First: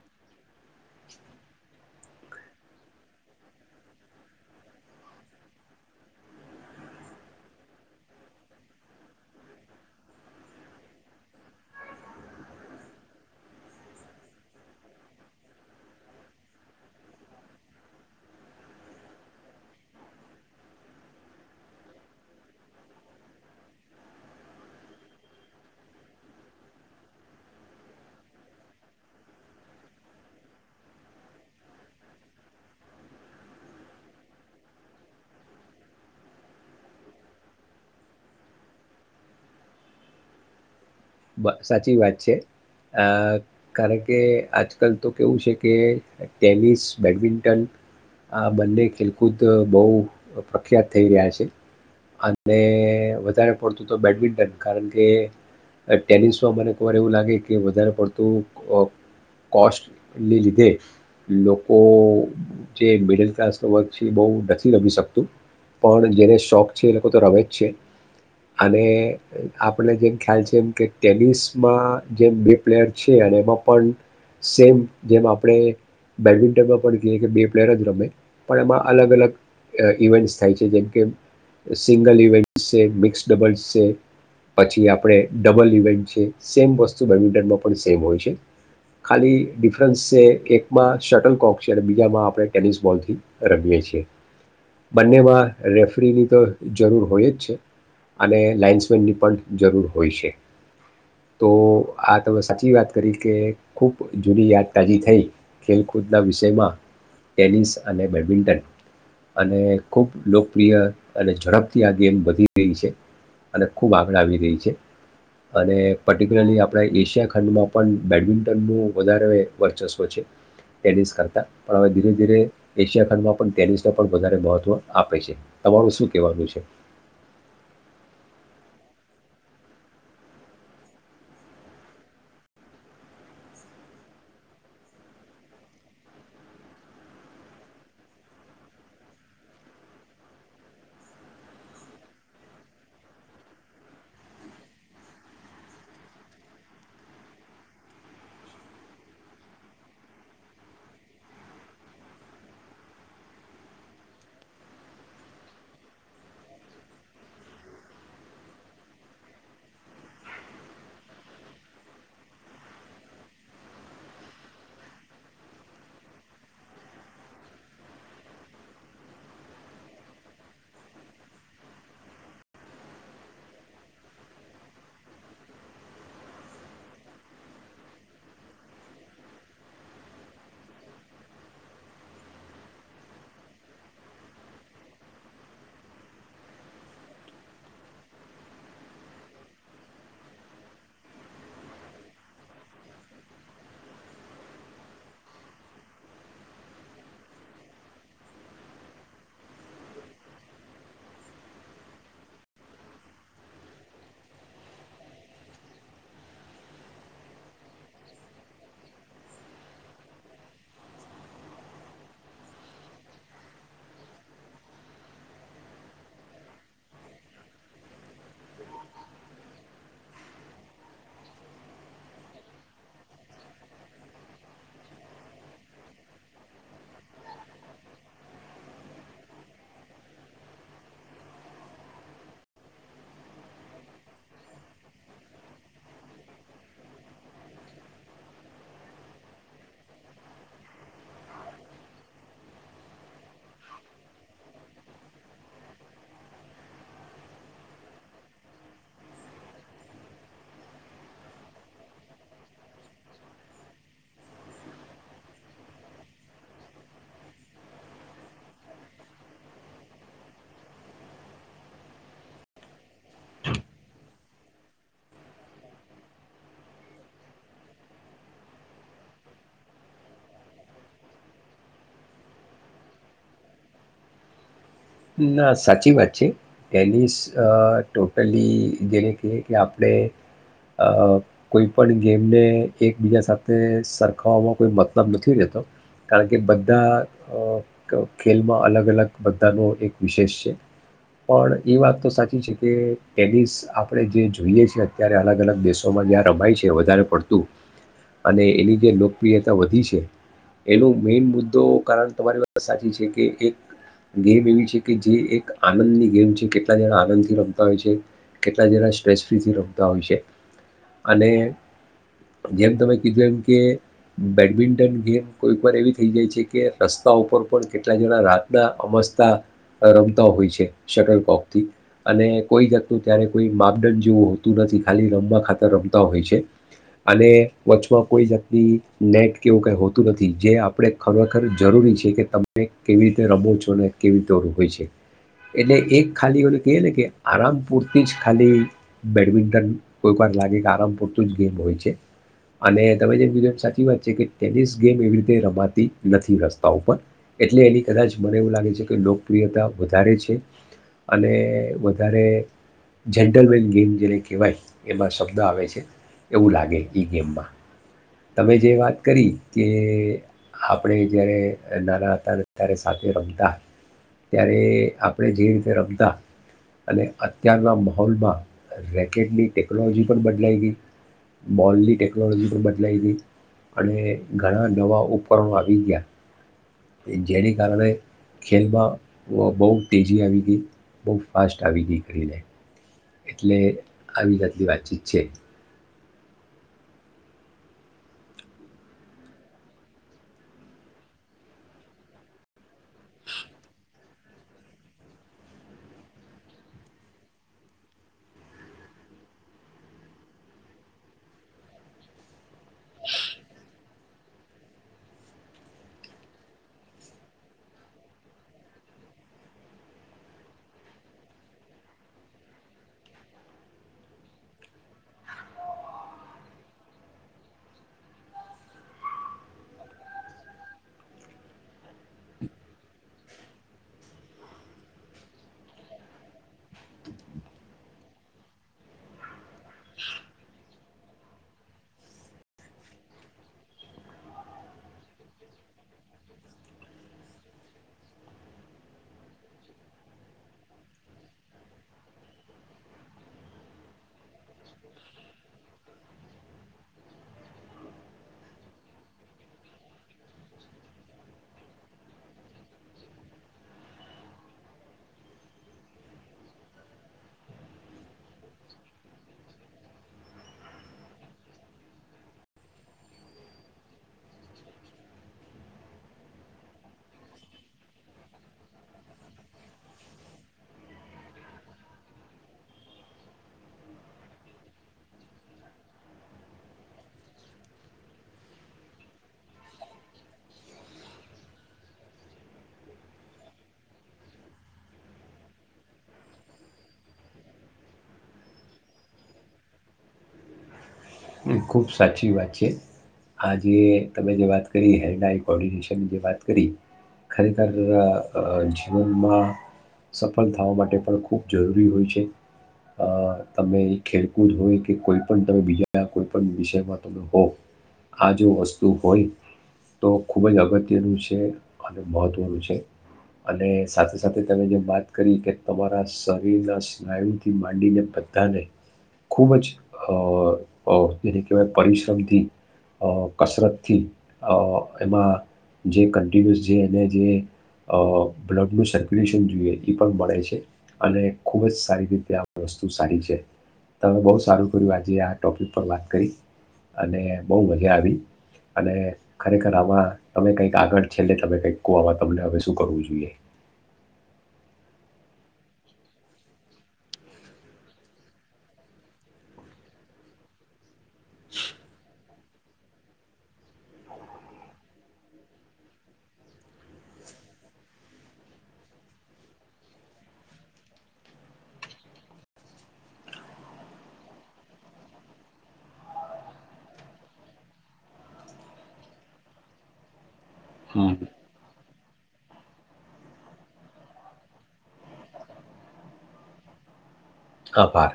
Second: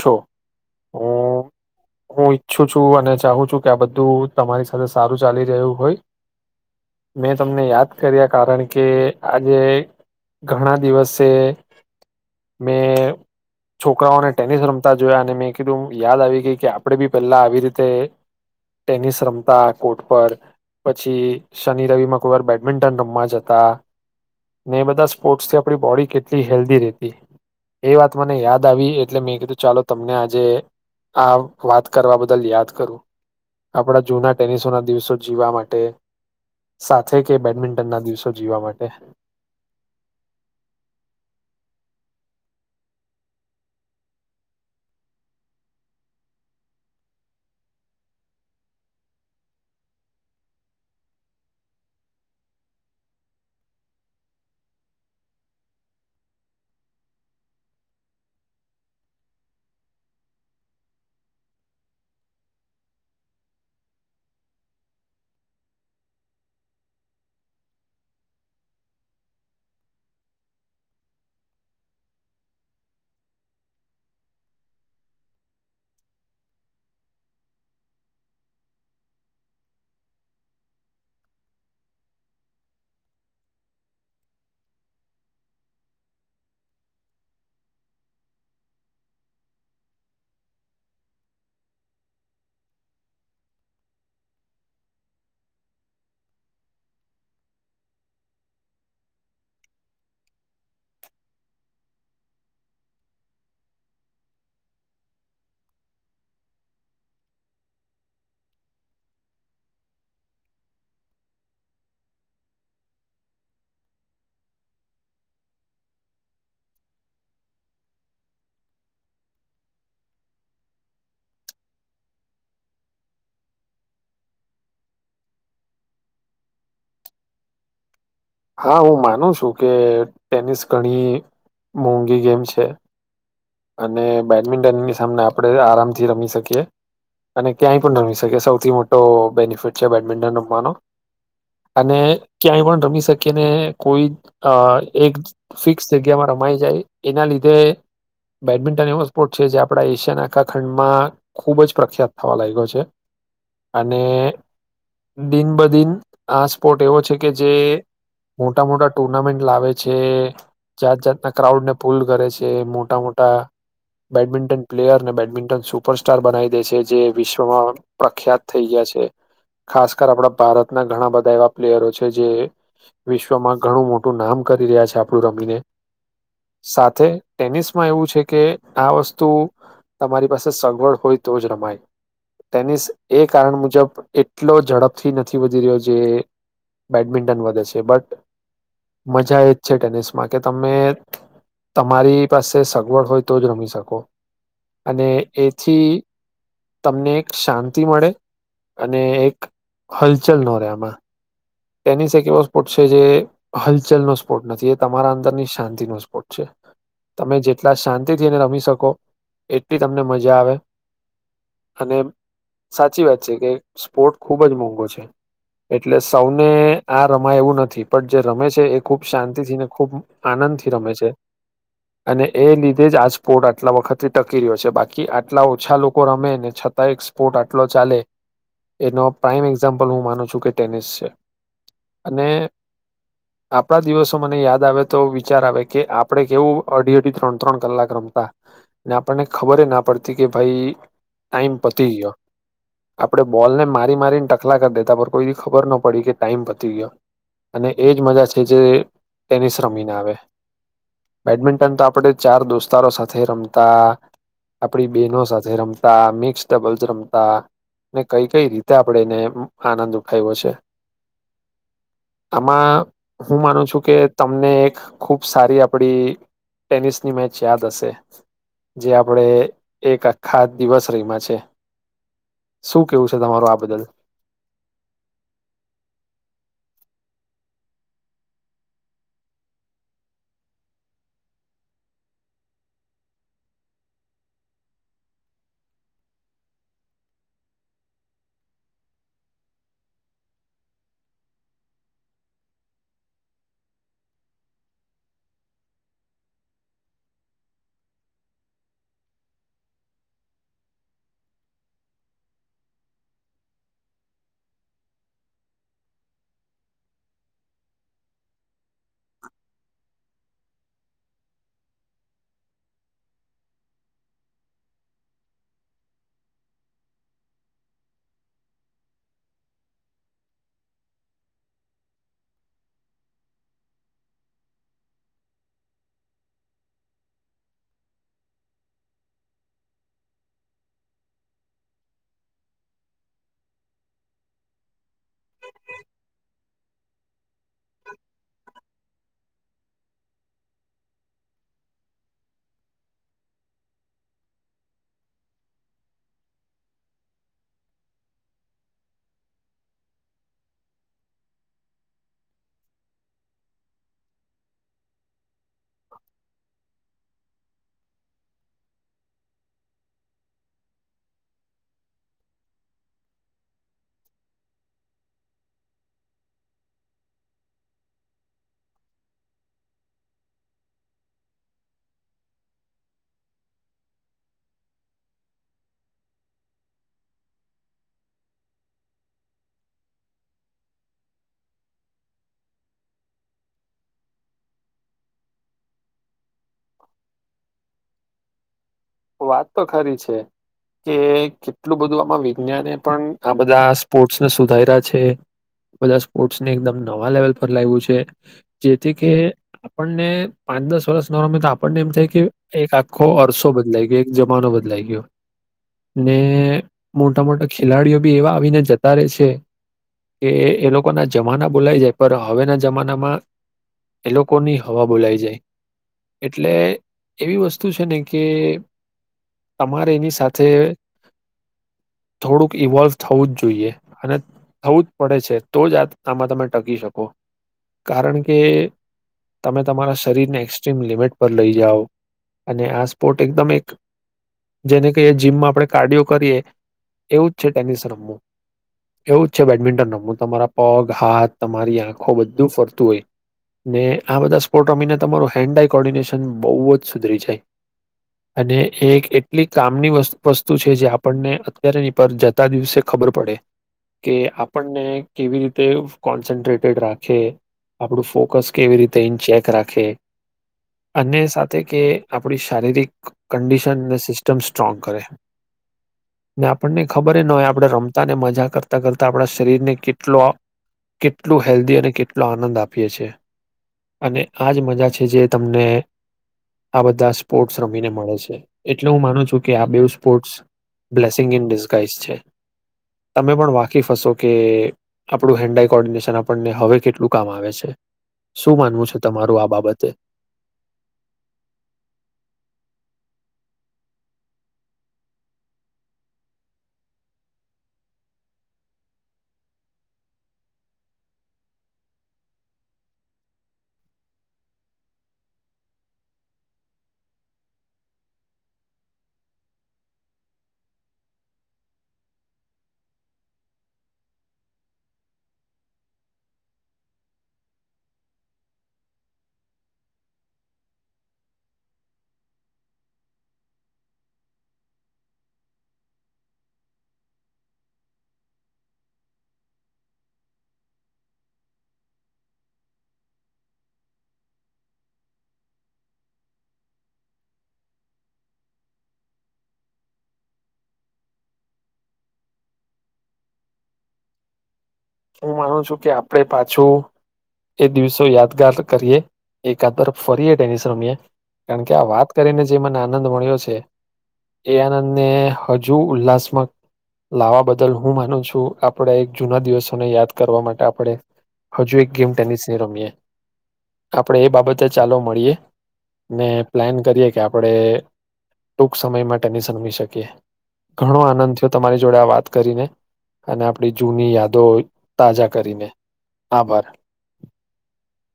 છો. હ હું ઈચ્છું છું, અને ચાહું છું, કે આ બધું તમારી સાથે સારું ચાલી રહ્યું હોય, મેં તમને યાદ કર્યા કારણ કે આજે ઘણા દિવસે મેં. છોકરાઓને. ટેનિસ રમતા જોયા અને મેં કીધું યાદ આવી ગઈ કે આપણે બી પહેલા આવી રીતે ટેનિસ રમતા કોર્ટ પર પછી શનિ રવિમાં કોઈ વાર બેડમિન્ટન રમવા જતા ને એ બધા સ્પોર્ટ્સ થી આપણી બોડી કેટલી હેલ્ધી રહેતી એ વાત મને યાદ આવી. એટલે મેં કીધું ચાલો તમને આજે આ વાત કરવા બદલ યાદ કરું આપણા જૂના ટેનિસોના દિવસો જીવવા માટે સાથે કે બેડમિન્ટન ના દિવસો જીવવા માટે. સાચી વાત છે આ કારણ કે આજકાલ તો કેવું છે કે ટેનિસ બેડમિન્ટન આ બંને ખેલકૂદ બહુ પ્રખ્યાત થઈ રહ્યા છે અને વધારે પડતું તો બેડમિન્ટન કારણ કે. ટેનિસમાં મને એકવાર એવું લાગે કે વધારે પડતું કોસ્ટને લીધે લોકો જે મિડલ ક્લાસનો વર્ક છે એ બહુ નથી રમી શકતું પણ જેને શોખ છે એ લોકો તો રમે જ છે. અને આપણે જેમ ખ્યાલ છે, એમ. કે ટેનિસમાં જેમ બે પ્લેયર છે અને એમાં પણ સેમ જેમ આપણે બેડમિન્ટનમાં પણ કહીએ કે બે પ્લેયર જ રમે પણ એમાં અલગ અલગ ઇવેન્ટ્સ થાય છે. જેમ કે સિંગલ ઇવેન્ટસ છે મિક્સ ડબલ્સ છે પછી આપણે. ડબલ ઇવેન્ટ છે સેમ વસ્તુ બેડમિન્ટનમાં પણ સેમ હોય છે ખાલી ડિફરન્સ છે એકમાં શટલકોક છે અને બીજામાં આપણે ટેનિસ બોલથી રમીએ છીએ બંનેમાં રેફરીની તો જરૂર હોય જ છે. અને લાઇન્સમેનની પણ જરૂર હોય. શે. તો. આ તમે સાચી વાત કરી કે ખૂબ જૂની યાદ તાજી થઈ ખેલકૂદના વિષયમાં ટેનિસ અને બેડમિન્ટન અને ખૂબ લોકપ્રિય અને ઝડપથી આ ગેમ વધી રહી છે. અને ખૂબ આગળ આવી રહી છે. અને પર્ટિક્યુલરલી આપણે એશિયા ખંડમાં પણ બેડમિન્ટનનું વધારે વર્ચસ્વ છે ટેનિસ કરતાં પણ હવે, ધીરે ધીરે એશિયા ખંડમાં પણ ટેનિસને પણ વધારે મહત્વ આપે છે તમારું શું કહેવાનું છે. હા, હું માનું છું કે ટેનિસ ઘણી મોંઘી ગેમ છે. અને બેડમિન્ટનની સામને આપણે આરામથી રમી શકીએ અને ક્યાંય પણ રમી શકીએ સૌથી મોટો બેનિફિટ છે બેડમિન્ટન રમવાનો અને ક્યાંય પણ રમી શકીએ. ને કોઈ એક ફિક્સ જગ્યામાં રમાઈ જાય એના લીધે. બેડમિન્ટન એવો સ્પોર્ટ છે, જે આપડા એશિયા નાખા ખંડમાં ખુબ જ પ્રખ્યાત થવા લાગ્યો છે અને દિન બ દિન આ સ્પોર્ટ એવો છે કે જે મોટા મોટા ટુર્નામેન્ટ લાવે છે, જાત જાતના ક્રાઉડને પૂલ કરે છે મોટા મોટા. બેડમિન્ટન પ્લેયર ને બેડમિન્ટન સુપરસ્ટાર બનાવી દે છે. જે વિશ્વમાં પ્રખ્યાત થઈ ગયા છે ખાસ કર આપણા ભારતના ઘણા બધા એવા પ્લેયરો છે જે વિશ્વમાં ઘણું મોટું નામ કરી રહ્યા છે. આપણું રમીને સાથે ટેનિસ. માં એવું છે કે આ વસ્તુ તમારી પાસે સગવડ હોય તો જ રમાય ટેનિસ એ કારણ મુજબ એટલો ઝડપથી નથી વધી રહ્યો જે બેડમિન્ટન વધે છેબટ મજા એ જ છે ટેનિસમાં કે તમે તમારી. પાસે સગવડ હોય તો જ રમી શકો, અને એથી તમને એક શાંતિ મળે અને એક હલચલ ન રે આમાં. ટેનિસ એક એવો સ્પોર્ટ છે. જે હલચલનો સ્પોર્ટ નથી એ તમારા અંદરની શાંતિનો સ્પોર્ટ છે. તમે જેટલા શાંતિથીને રમી શકો એટલી તમને મજા આવે અને સાચી વાત છે કે સ્પોર્ટ ખૂબ જ મોંઘો છે. એટલે. સૌને આ રમાય એવું નથી, પણ જે રમે છે એ ખૂબ શાંતિથી ને ખૂબ આનંદથી રમે છે. અને એ લીધે જ આ સ્પોર્ટ આટલા વખતથી ટકી રહ્યો છે બાકી આટલા ઓછા લોકો રમે ને છતાં એક સ્પોર્ટ આટલો ચાલે એનો પ્રાઇમ એક્ઝામ્પલ હું માનું છું કે ટેનિસ છે. અને આપડા દિવસો મને, યાદ આવે તો વિચાર આવે કે આપડે કેવું, અઢી અઢી ત્રણ ત્રણ કલાક રમતા આપણને ખબર ના પડતી કે ભાઈ ટાઈમ પતી ગયો આપડે બોલ ને મારી મારીને ટકલા કરી દેતા પર કોઈ ખબર ના પડ પડી કે ટાઈમ પતી ગયો અને એજ મજા છે, જે ટેનિસ રમીને આવે બેડમિન્ટન તો આપણે ચાર દોસ્તારો સાથે રમતા આપડી બેહેનો સાથે રમતા મિક્સ ડબલ્સ રમતા અને કઈ કઈ રીતે આપણે એને આનંદ ઉઠાય્યો છે. આમાં હું માનું છું, કે તમને એક ખુબ સારી આપડી ટેનિસની મેચ યાદ હશે. જે આપણે એક આખા દિવસ રહીમાં છે શું કેવું છે. તમારો આ બદલ ના સાચી વાત છે, ટેનિસ ટોટલી જેને કહીએ કે, આપણે કોઈ પણ ગેમને એકબીજા સાથે સરખાવવામાં કોઈ મતલબ નથી. રહેતો કારણ કે બધા ખેલમાં અલગ અલગ બધાનો એક વિશેષ છે પણ એ વાત તો સાચી છે. કે ટેનિસ આપણે જે જોઈએ છે અત્યારે અલગ અલગ દેશોમાં જ્યાં રમાય છે વધારે પડતું અને એની જે લોકપ્રિયતા વધી છે એનું મેઇન મુદ્દો કારણ તમારી વાત સાચી છે કે, એક ગેમ એવી છે. જે એક આનંદની ગેમ છે કેટલા જણા આનંદથી રમતા હોય છે કેટલા જણા સ્ટ્રેસ ફ્રીથી રમતા હોય છે અને જેમ તમે કીધું એમ કે બેડમિન્ટન ગેમ કોઈક વાર એવી થઈ જાય છે, કે રસ્તા ઉપર પણ કેટલા જણા રાતના અમસ્તા રમતા હોય છે, શટરકોપથી અને કોઈ જાતનું ત્યારે કોઈ માપદંડ જેવું હોતું નથી ખાલી રમવા ખાતર રમતા હોય છે અને વચમાં કોઈ જાતની નેટ કેવું કઈ હોતું નથી જે આપણે ખરેખર જરૂરી છે કે તમે કેવી રીતે રમો છો ને કેવી હોય છે એટલે એક ખાલી એને કહી ને કે આરામ પૂરતી જ ખાલી બેડમિન્ટન કોઈક વાર લાગે કે આરામ પૂરતું જ ગેમ હોય છે અને તમે જેમ બીજ સાચી વાત છે. કે ટેનિસ ગેમ એવી રીતે રમાતી નથી રસ્તા ઉપર એટલે એની કદાચ મને, એવું લાગે છે કે લો લોપ્રિયતા વધારે છે. અને વધારે જેન્ટલમેન ગેમ જેને કહેવાય. એમાં સ આવે છે. એવું લાગે. એ ગેમમાં. તમે, જે વાત કરી કે આપણે જય્યારે નાના હતા. ત્યારે સાથે રમતા ત્યારે આપણે જે રીતે રમતા અને અત્યારના માહોલમાં રેકેટની ટેકનોલોજી પણ, બદલાઈ ગઈ બોલની ટેકનોલોજી પણ બદલા લઈ ગઈ અને ઘણા દવા ઉપરમાં આવી ગયા. જેને, કારણે ખેલમાં બહુ તેજી આવી ગઈ બહુ ફાસ્ટ આવી ગઈ કરીને એટલે આવી જાટલી વાતચીત છે વાત તો ખરી છે કે કેટલું બધું આમાં વિજ્ઞાને પણ આ બધા સ્પોર્ટસને સુધાર્યા છે. બધા સ્પોર્ટ્સને એકદમ નવા લેવલ પર લાવ્યું છે જેથી કે આપણને પાંચ દસ વર્ષ ન રમે તો આપણને એમ થાય કે એક આપકો અરસો બધ.. તરીકે એક જમાનો બદલાઈ ગયો ને મોટા મોટા ખેલાડીઓ બી એવા આવીને જતા રહે છે કે એ લોકોના જમાના બોલાઈ જાય પર હવેના જમાનામાં એ લોકોની હવા બોલાઈ જાય એટલે એવી વસ્તુ છે ને કે તમારે એની સાથે થોડુંક ઈવોલ્વ થવું જ જોઈએ અને થવું જ પડે છે તો જ આ આમાં તમે ટકી શકો કારણ કે તમે તમારા શરીરને એક્સ્ટ્રીમ લિમિટ પર લઈ જાઓ અને આ સ્પોર્ટ એકદમ જેને કે જીમમાં આપણે કાર્ડિયો કરીએ એવું જ છે ટેનિસ રમવું એવું જ છે બેડમિન્ટન રમવું તમારા પગ હાથ તમારી આંખો બધું ફરતું હોય ને આ બધા સ્પોર્ટ રમીને તમારું હેન્ડ આઈ કોર્ડિનેશન બહુ જ સુધરી જાય. અને એ એક એટલી કામની વસ્તુ વસ્તુ છે જે આપણને અત્યારેની પર જતા દિવસે ખબર પડે કે આપણને કેવી રીતે કોન્સન્ટ્રેટેડ રાખે આપણું ફોકસ કેવી રીતે ઇન ચેક રાખે અને સાથે કે આપણી શારીરિક કડિશનને સિસ્ટમ સ્ટ્રોંગ કરે ને આપણને ખબર ન હોય આપણે રમતાને મજા કરતા કરતા આપણા શરીરને કેટલો કેટલું હેલ્ધી અને કેટલો આનંદ આપીએ છે અને આજ મજા છે જે તમને આ બધા સ્પોર્ટ્સ રમીને મળે છે એટલે હું માનું છું કે આ બે સ્પોર્ટ્સ બ્લેસિંગ ઈન ડિસગાઈશ છે તમે પણ વાકીફ હશો કે આપણું હેન્ડ કોર્ડિનેશન આપણને હવે કેટલું કામ આવે છે શું માનવું છે તમારું આ બાબતે. ખુબ સાચી વાત છે આજે તમે જે વાત કરી હેન્ડડાઈ કોર્ડિનેશનની જે વાત કરી ખરેખર અ જીવનમાં સફળ થવા માટે પણ ખૂબ જરૂરી હોય છે અ તમે ખેલકૂદ હોય કે કોઈ પણ તમે બીજા ત્યા કોઈ પણ વિષયમાં તમે હોવ આ જો વસ્તુ હોય તો ખૂબ જ અગત્યનું છે અને મહત્ત્વનું છે અને સાથે સાથે તમે જે વાત કરી કે તમારા શરીર એને કહેવાય અ પરિશ્રમથી અ કસરતથીઅ એમાં જે કન્ટિન્યુઅસ જે એને જે અ બ્લડનું સર્ક્યુલેશન જોઈએ એ પણ મળે છે અને ખૂબ જ સારી રીતે આ વસ્તુ સારી છે તમે બહુ સારું કર્યું આજે આ ટોપિક પર વાત કરી અને બહુ મજા આવી અને ખરેખર આમાં તમે કંઈક આગળ છેલ્લે તમે કઈક કો તમને હવે શું કરવું જોઈએ. હું માનું છું કે આપણે પાછું એ દિવસો યાદગાર કરીએ એકાદ તરફ ફરીએ ટેનિસ રમીએ કારણ કે આ વાત અતિયારે જે મને આનંદ મળ્યો છે એ આનંદને હજુ ઉલ્લાસમાં લાવવા બદલ હું માનું છું આપડે એક જૂના દિવસ યાદ કરવા માટે આપણે હજુ એક ગેમ ટેનિસની રમીએ આપણેે એ બાબતે ચાલો મળીએ ને પ્લાન કરીએ કે આપણે ટૂક સમયમાં ટેનિસ રમી શકીએ ઘણો હમ. આનંદ થયો તમારી જોડે આ વાત કરીને અને આપણી જૂની યાદો તાજા કરીને આભાર. આભાર.